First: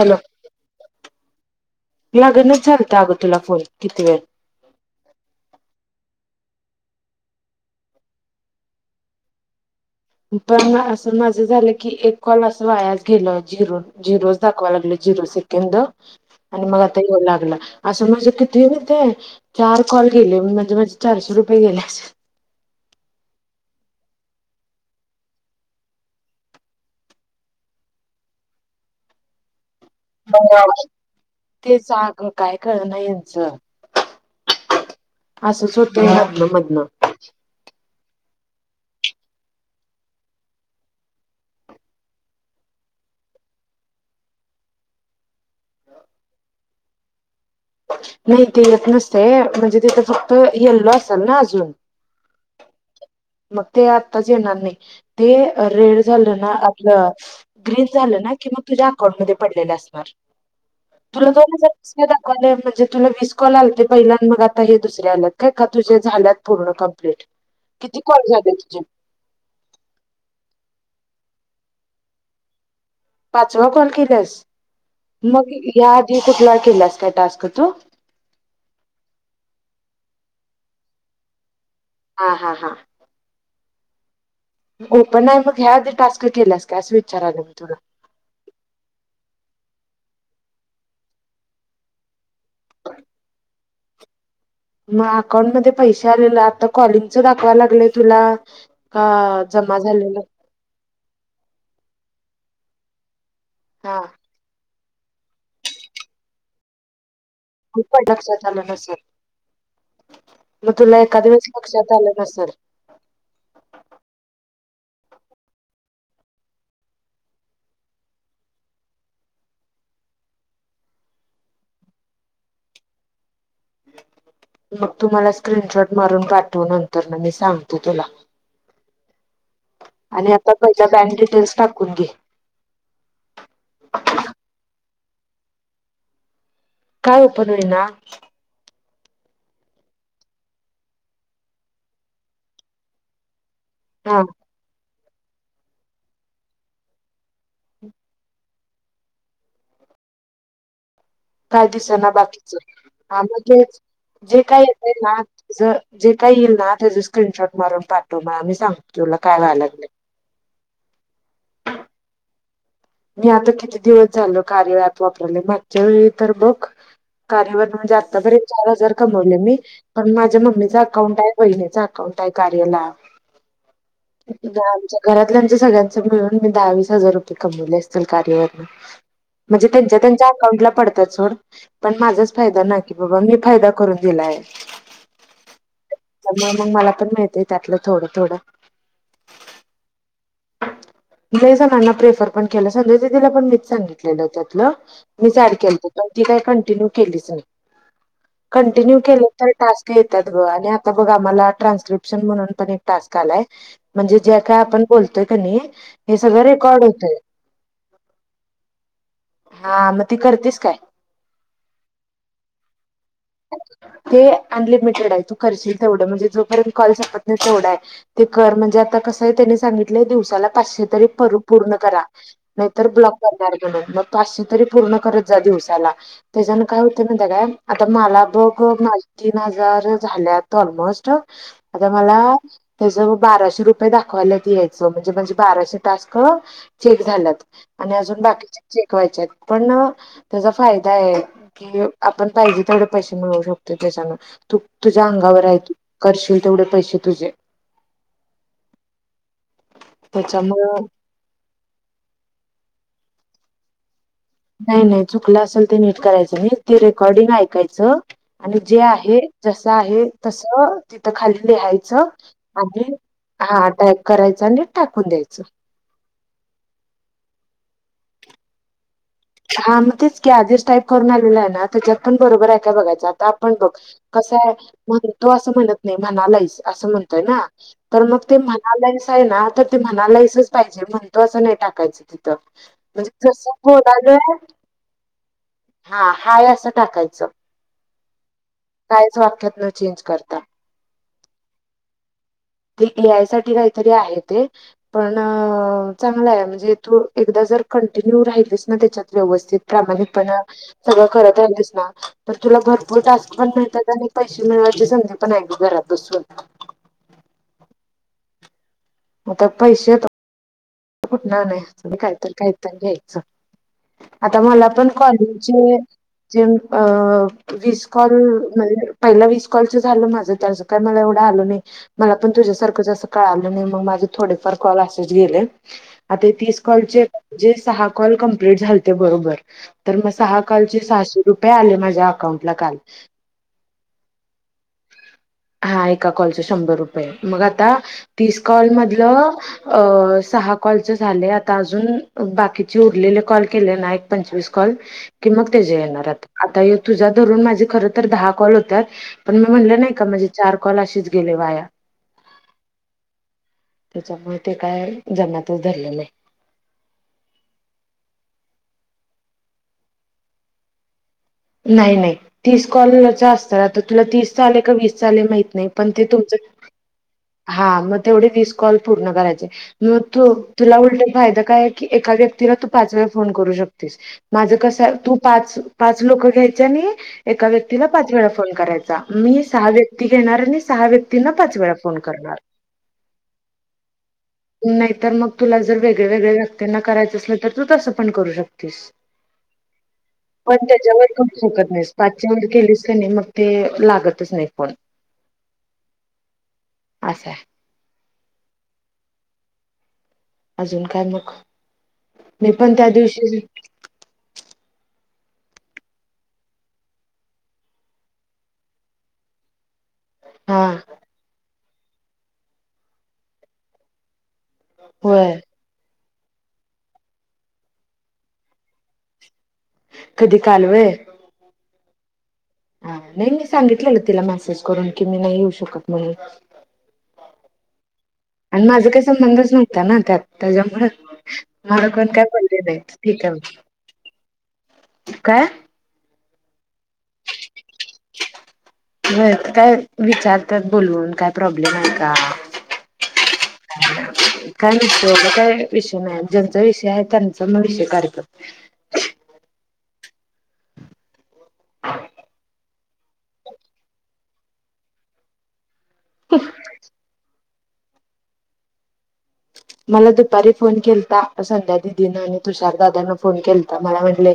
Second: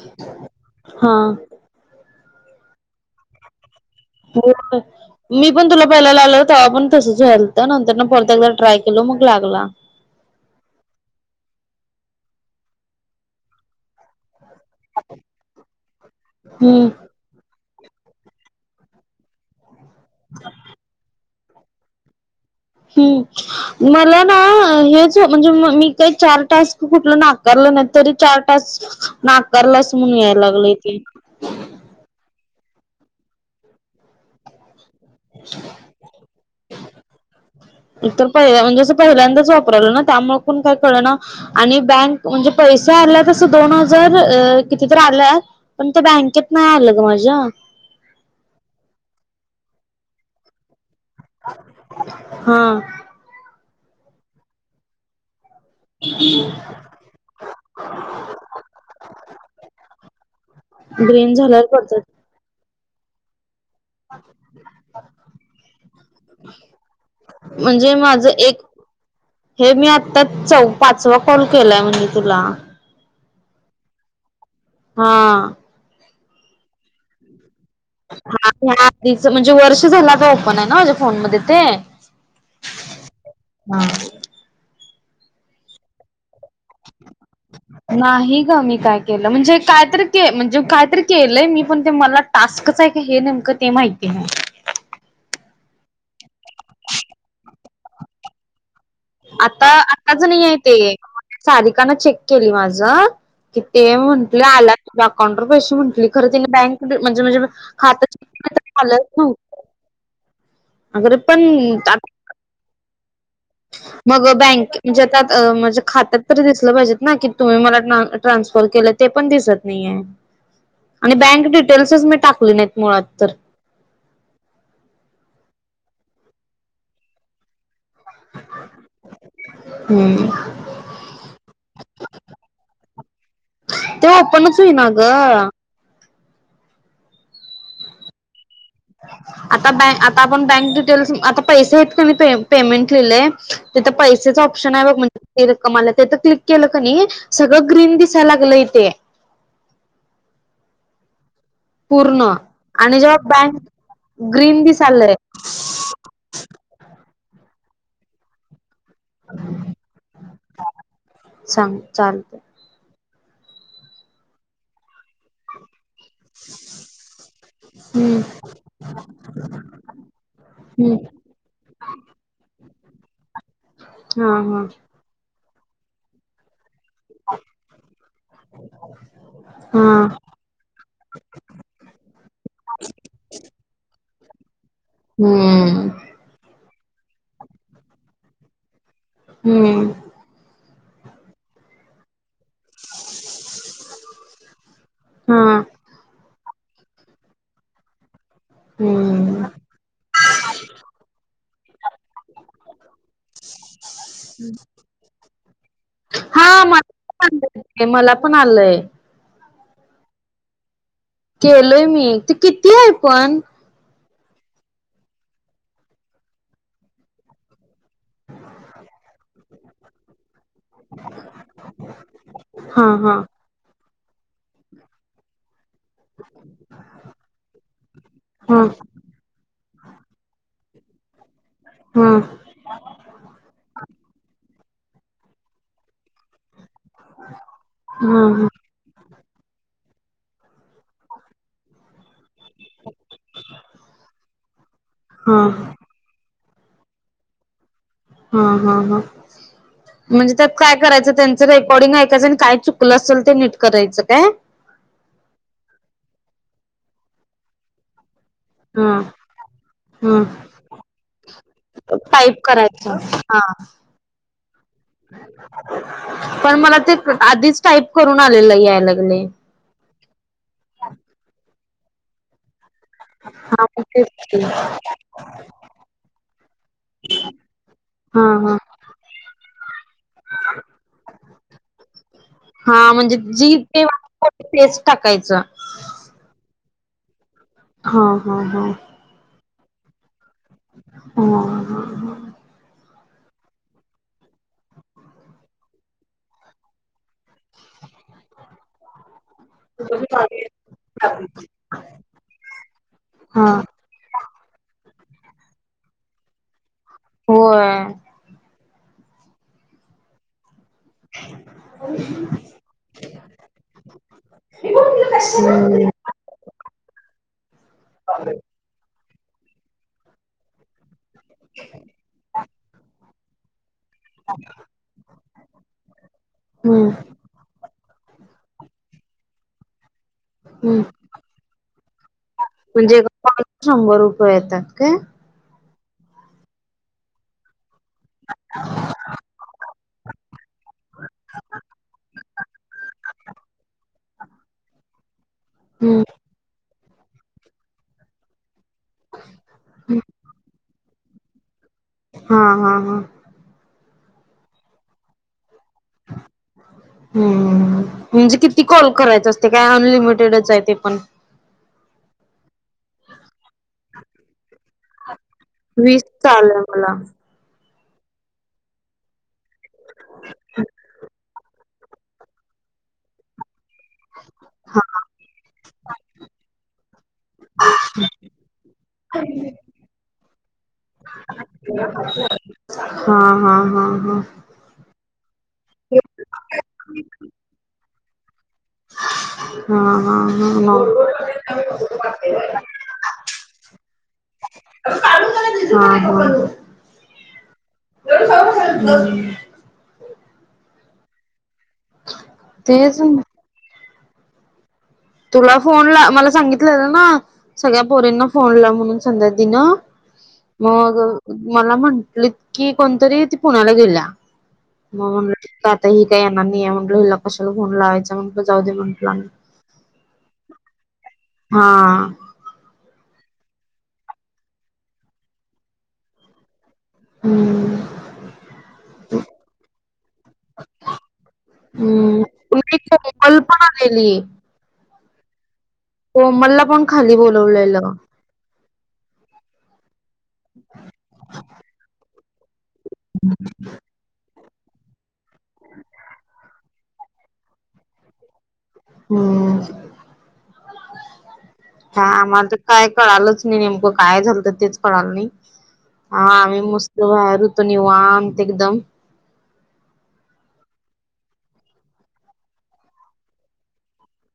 Hello हा लगेच चालत अगं तुला फोन किती वेळ हो मी पण तुला पहायला आल तेव्हा पण तसंच वल्तं नंतर ना परत एकदा ट्राय केल मग लागला पण असं माझं झालं की एक कॉल असं वायास गेल झिरो झिरो दाखवा लागलं जिरो सेकंद आणि मग हम्म आता येऊ लागला असं माझे किती म ते चार कॉल गेले म्हणजे माझे चारशे रुपये गेले हम्म मला ना हेच म्हणजे मी काही चार टास्क कुठ नाकारलं नाही तरी चार टास् नाकारलाच म्हून याय लागलंय ते ते जाग काय कळण यांचं असंच होतं लगन मधन तर पहिल्या म्हणजे जं पहिल्यांदाच वापरालं ना त्यामुळे पण काय कळलं ना आणि बँक म्हणजे पैसे आला तस दोन हजार कितीतरी आलाय पण त्या बँकेत नाही आलं ग माझ्या नाही ते येत नसते म्हणजे तिथ फक्त येल्लो असत ल ना अजून हा मग ते आत्ताच येणार नाही ते रेड झालं ना आपलं ग्रीन झालं ना कि मग तुझ्या अकाउंट मध्ये पडलेले असणार तुला ग्रीन दो झाल्यावर पडतात ले म्हणजे तुला मिस कॉल आल पहिल्या मग आता हे दुसरे आल्यात काय का तुझे झाल्यात पूण कम्प्लीट म्हणजे किती कॉल माझं झाले एक तुझे हे मी आत्ता चौ पाचवा कॉल केलाय म्हणजे तुला पाचवा कॉल केलास हा मग या आधी कुठला केलास काय टास्क तू हा ह आधीच म्हणजे वर्ष झाला का ओपन आहे ना माझ्या फोन मध्ये ते हा हा हा हा पण नाही मग ह्या अधी टास्क केलास काय असं विचार आलं मी तुला नाही ग मी काय केलं म्हणजे कायतरी के म्हणजे कायतरी केलंय मी पण ते मला टास्कच आहे का हे नेमकं ते माहिती आहे मग अकाउंटमध्येध्ये पैसे आलेले आता कॉलिंगच दाखवाय लागलंय तुला का आता जमा झालेलं आताच नाही आहे ते सधिकाना चेक केली माझं की ते हा म्ह त आला त अकाउंटर पैसे म्हटली खर तिने बँक म्हणजे म्हणजे खातलं ना मत ला एक क अधवीस ल आता शाताल ना सर ग बँके म्हणजे त्या म्हज्या खात्यात तरी दिसलं पाहिजे ना की तुम्ही मला ट्रान्सफर केलं ते पण दिसत नाही आहे आणि बँक डिटेल्सच मी टाकली नाहीत मुळात तर मग तुम्हाला स्क्रीनशॉट मरून पाठवू नंतर ना मी सांगते तुला हम्म आणि आता पहिल्या बँक डिटेल्स टाकून घे तेव्हा ओपनच होईना ग काय ओपनवीना आता बँ आता आपण बँक डिटेल्स आता पैसे आहेत क मी पेमेंट लले तिथ हा पैसेच ऑप्शन आहे बघ म्हणजे रक्कमला ते तर क्लिक केलं का नाही सगळं ग्रीन दिसायला लागलं इथे काय दिसना पूर्ण बाकीच आणि जेव्हा ह म्हणजे बँक जे काय ग्रीन येत आहे ना दिसालय तु ज जे काय येईल ना त्याचे स्क्रीनशॉट मारून पाठू म आम्ही सांगो तुला काय वय लागल सांग चालत मी आता किती दिवस झालो कार्य ऍप वापरले माझ्या वेळी तर मग कार्य म्हणजे हम्म आतापर्यंत चार हजार कमवले मी पण माझ्या मम्मीचा हम्म अकाउंट आहे महिन्याचा अकाउंट आहे कार्याल हा हा आमच्या घरातल्या आमच्या सगळ्यांच मिळून मी दहावीस हजार रुपये कमवले कार म्हणजे त्यां हा त्यां अकाउंट ला पडतात सोड पण माझाच फायदा नाही की बाबा मी फायदा करून दिलाय हम्म मग मग मला पण मिळतेय त्यातलं थोडं थोडं हम्म जस न प्रेफर ण के सज दिला पण मीच सांगितलेलं त्यातलं हा मीच ॅड केलं ती काय कंटिन्यू केलीच नाही कंटिन्यू केले हम्म तर टास्क येतात बघ आणि आता बघा आम्हाला ट्रान्स्क्रिप्शन म्हणून पण एक टास्क आलाय म्हणजे ज्या काय आपण बोलतोय क हे सगळ हा मला रेकॉर्ड पण होतय आलंय ते, मला पण आलंय हा मग ती करतेस काय केलोय मी तर किती आहे पण ते अनलिमिटेड आहे तू करशील तेवढं म्हणजे जोपर्यंत कॉल संपत नाही तेवढं आहे ते कर म्हणजे आता कसं आहे त्यानी सांगितलंय दिवसाला पाचश तरी पूर्ण करा हा नाहीर हा ब्लॉक प काय आता मला बघ हा माझ तीन हजार झालेत ऑलमोस्ट आता हा मला त्याच बाराशे रुपये दाखवायला यायचं म्हणजे म्हणजे बाराशे टास्क ठीक झालंत आणि अजून हा बाकीचे शिकवायच्या पण त्याचा फायदा आहे की आपण पाहिजे तेवढे पैसे मिळवू शकते त्याच्यान तू तुझ्या हा अंगावर आहे करशील तेवढे पैसे तुझे हा हा ह म्हणजे त्यात त्याच्यामुळ काय करायचं त्यांच रेकॉर्डिंग कायच आणि काय चुकलं असेल ते नीट करायचं काय नाही नाही चुकलं असेल ते नीट करायचं मी ते रेकॉर्डिंग ऐकायचं आणि जे हा आहे जसं आहे ह तस तिथं खाली लिहायचं टाईप आणि करायचं हा टाईप करायच आणि टाकून द्यायचं पण मला ते आधीच टाईप करून आलेलं याय लागले हां मग तेच की आधीच टाईप करून आलेला आहे ना त्याच्यात पण बरोबर आहे का बघायच आता आपण हा बघ मग तेच की कसय म्हण तो असं म्हणत नाही म्हणाला असं म्हणतय ना तर मग हा ते हा म्हनालाईस आहे ना तर ते म्हनालाईसच पाहिजे म्हणतो असं नाही टाकायचं तिथं हा म्हणजे जस जी ते बला पेस्ट टाकायचं हा हाय असं टाकायचं हा हा हा काहीच वाक्यात न चेंज करता हो ते ए आय साठी काहीतरी आहे ते पण चांगला आहे म्हणजे तू एकदा जर कंटिन्यू राहिलीस ना त्याच्यात व्यवस्थित प्रामाणिकपणा सगळं करता ये दिस ना तर तुला भरपूर टास्क हा पण मिळतात त्यां पैसे मिळावायची संधी पण आहे घरात बसून होय म पैसे येत कुठ नाही तुम्ही काहीतरी काही घ्यायचं आता मला पण कॉलेजचे जे वीस कॉल म्हणजे पहिला वीस कॉलच झालं माझं त्याचं काय मला एवढ मला पण तुझ्यासारखंं कळा नाही मग माझे थोडेफार कॉल असेच गेले तीस कॉल हम्म सहा कॉल कंप्लीट झा बबर म सहा कालचे हम्म सहाशे रुपये आले माझ्या अकाउंटला काल म्हणजे एका कॉलला शंभर रुपये येतात काय हा एका कॉलच शंभर रुपये मग आता तीस कॉल मधलं अ सहा कॉलच झाले आता अजून बाकीचे उरलेले कॉल ना एक पंचवीस कॉल की मग तेे हम्म येणारता आता तुझ्या धरून माझे खर तर दहा कॉल होतात पण मी म्हणलं नाही का माझे चार कलाशीच गेले वाया हा हा हा त्याच्यामुळे ते काय जमतच धरले नाही हम् म्हणजे किती कॉल करायच असते काय अनलिमिटेडच आहे ते पण नाही नाही तीस कॉलच असत आता तुला तीस चा आलेय का वीस मा नाही पण वीस ते तुम चाललंय मला हा मग तेवढे विस कॉल पूर्ण करायचे मग तू तुला उल फायदा काय की एका व्यक्तीला तू पाच वेळा फोन करू शकत माझं कस तू पाच पाच लोक घ्यायच्या आणि एका व्यक्तीला पाच वेळा फोन करायचा मी सहा व्यक्ती घेणार आणि सहा व्यक्तींना पाच वेळा फ फोन करणार हा हा हा हा नाहीर मग तुला जर वेग्या वेगळ्या व्यक्तींना करायचं असल तर तू तसं पण करू शकतेस हम् पण त्याच्यावर खू शकत नाहीस पाचच्या व केलीस का नाही मग ते लागतच नाही फोन हा ह अस अस ए अजून काय मग मी पण त्या तेच ना. दिवशी तुला फोन ला मला सांगितलं ना सगळ्या पोरींना फोन ला म्हणून संध्या दिन हा मग मला म्हटले कि कोणतरी त पुण्याला गेल्या मग होय म्हटलं आता ही काय येणार नाही आहे म्हटलं हिला कशाला घोन लावायचं म्हंटलं जाऊ दे म्हंटलं कधी कालवय हा हा नाही मी सांगितलेलं तिला मेसेज करून कि मी नाही येऊ शकत म्हणून हम्म आणि माझा काही संबंधच नव्हता ना त्यात त्याच्यामुळे मला कोण हम्म काय पडले नाही ठीक आहे कोमल पण आलेली म काय हो मला पण खाली बोलवलेलं. ब काय विचारतात बोलवून काय प्रॉब्लेम आहे का? काय विषय काय विषय नाही ज्यांचा विषय आहे त्यांचा मग विषय काढला हम्म ह आम्हा काय कळालच नाही नेमकं काय झालं तर तेच कळालं नाही आम्ही मस्त बाहेर त निवांत एकदम मला दुपारी फोन केलाता संध्या दिदीनं आणि तुषारदादाना फोन केलता मला म्हटले. ह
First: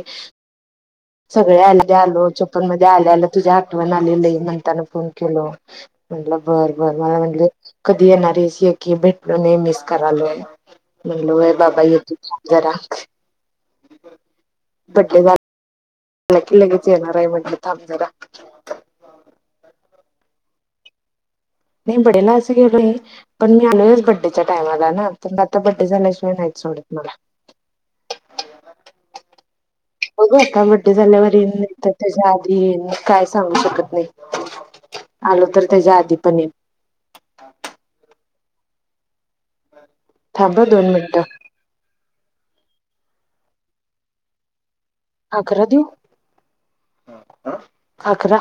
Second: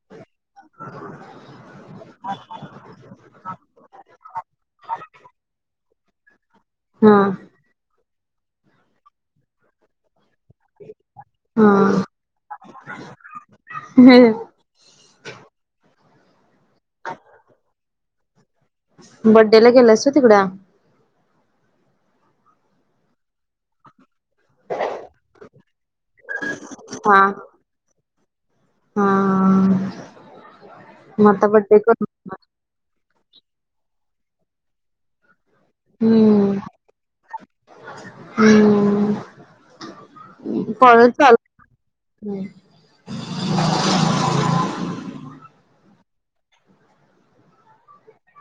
सगळे आले आलो चप्पन मध्ये आले आलं तुझ्या आठवण आलेलं आहे म्हणताना फोन केलं म्हटलं बरं बरं मला हा म्हटले कधी येणार स आहे की भेटल नाही मिस करायलय. म्हणलो आहे बाबा हा येेत जरा पटले झा क की लगेच येणार आहे म्हणलं थांब जरा बड्डे ला गेल अस तिकडा नाही बडेला असं गे पण मी आलोयच बड बडेच्या टाइमला ना तर मग आता बड्डे झाल्याशिय नाही सोडत मला हा हा हो कबड्डी मग आता बड्डे झाल्यावररेनेत कर आधी काय सांगू शकत नाही आलो तर त्याच्या आधी पण हम् थांब हं दोन कण मिनिटं. चाल ह अकरा देऊ? अकरा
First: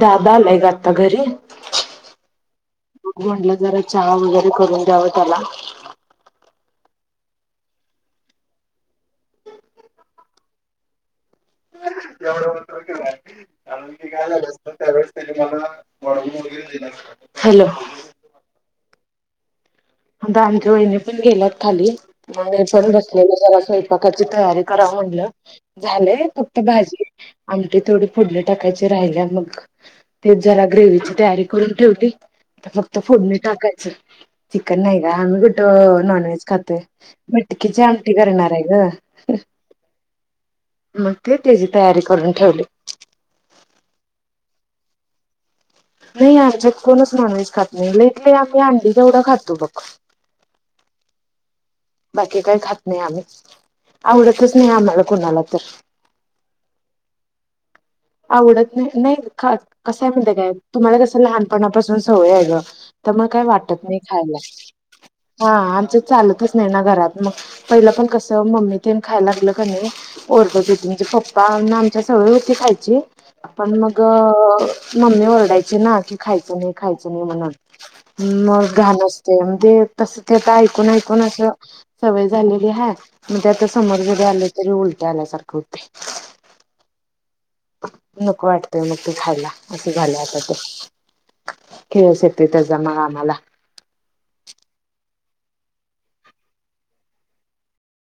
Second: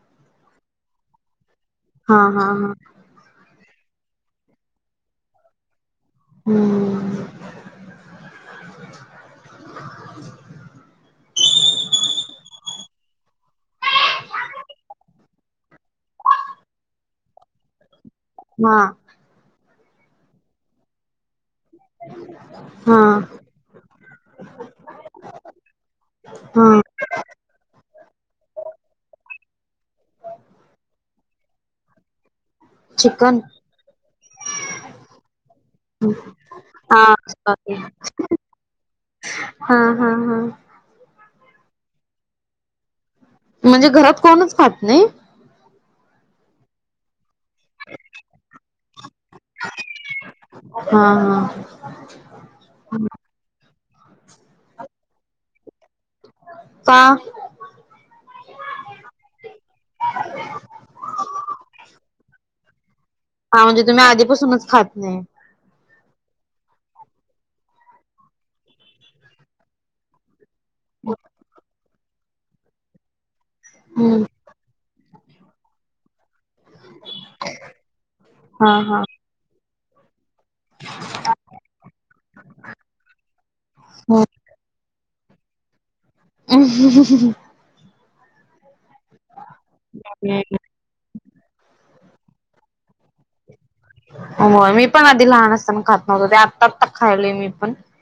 दादा आलाय गं आता घरी हा हा हा जरा चहा वगैरे करून द्यावं त्याला हम्म एवढं म कारणी काय झालं अस त्यावेळेस त्यांनी मला वळ वगैरे दि हॅलो हा आता आमच्या वहिनी पण गेलात. खाली मग मी पण हा बसलेलं जरा स्वयंपाकाची तयारी करा म्हणलं. झालेय फक्त हा भाजी आमटी थोडी फोडले टाकायची राहिल्या मग तेच जरा ग्रेव्ही ची तयारी करून ठेवते फक्त फोडणी चिकन टाकायचं. चिकन नाही का आमही कुठं नॉन व्हेज खातोय. हा हा मटकीची आमटी करणार आहे गं. हम हा हम मग ते त्याची तयारी करून ठेवली. म्हणजे घरात कोणच खात नाही नाही आमच्यात कोणच नॉनव्हेज खात नाही लईत लई आम्ही अंडी तेवढं खातो बघ हा हा बाकी काही खात नाही आम्ही आवडतच नाही आम्हाला कोणाला तर का आवडत नाही नाही कसय माहित आहे काय तुम्हाला कसं लहानपणापासून सवय आहे ग त्यामुळे काय हा वाटत म्हणजे नाही तुम्ही खायला. आधीपासूनच खात नाही हा आमच चालतच नाही ना घरात मग पहिलं पण कसं मम्मी ते खायला लागलं का नाही. होती म्हजे पप्पा आमच्या सगळे होते खायची आपण मग हम्म मम्मी ओरडायचे ना कि खायचं नाही खायचं नाही म्हणून मग हा घाण हा ते म्ह तस ते ऐकून ऐकून असं सवय झालेली ह म्हणज आता समोर जरी आलं तरी उलट्या आल्यासारखं होठे ह ह ह ह नक वाटतय मग तेू खयला असे झाले आता ते खळ शेत त्या जमा आम्हाला मी पण आधी लहान असताना खात नव्हतो ते आत्ता आता खायले मी पण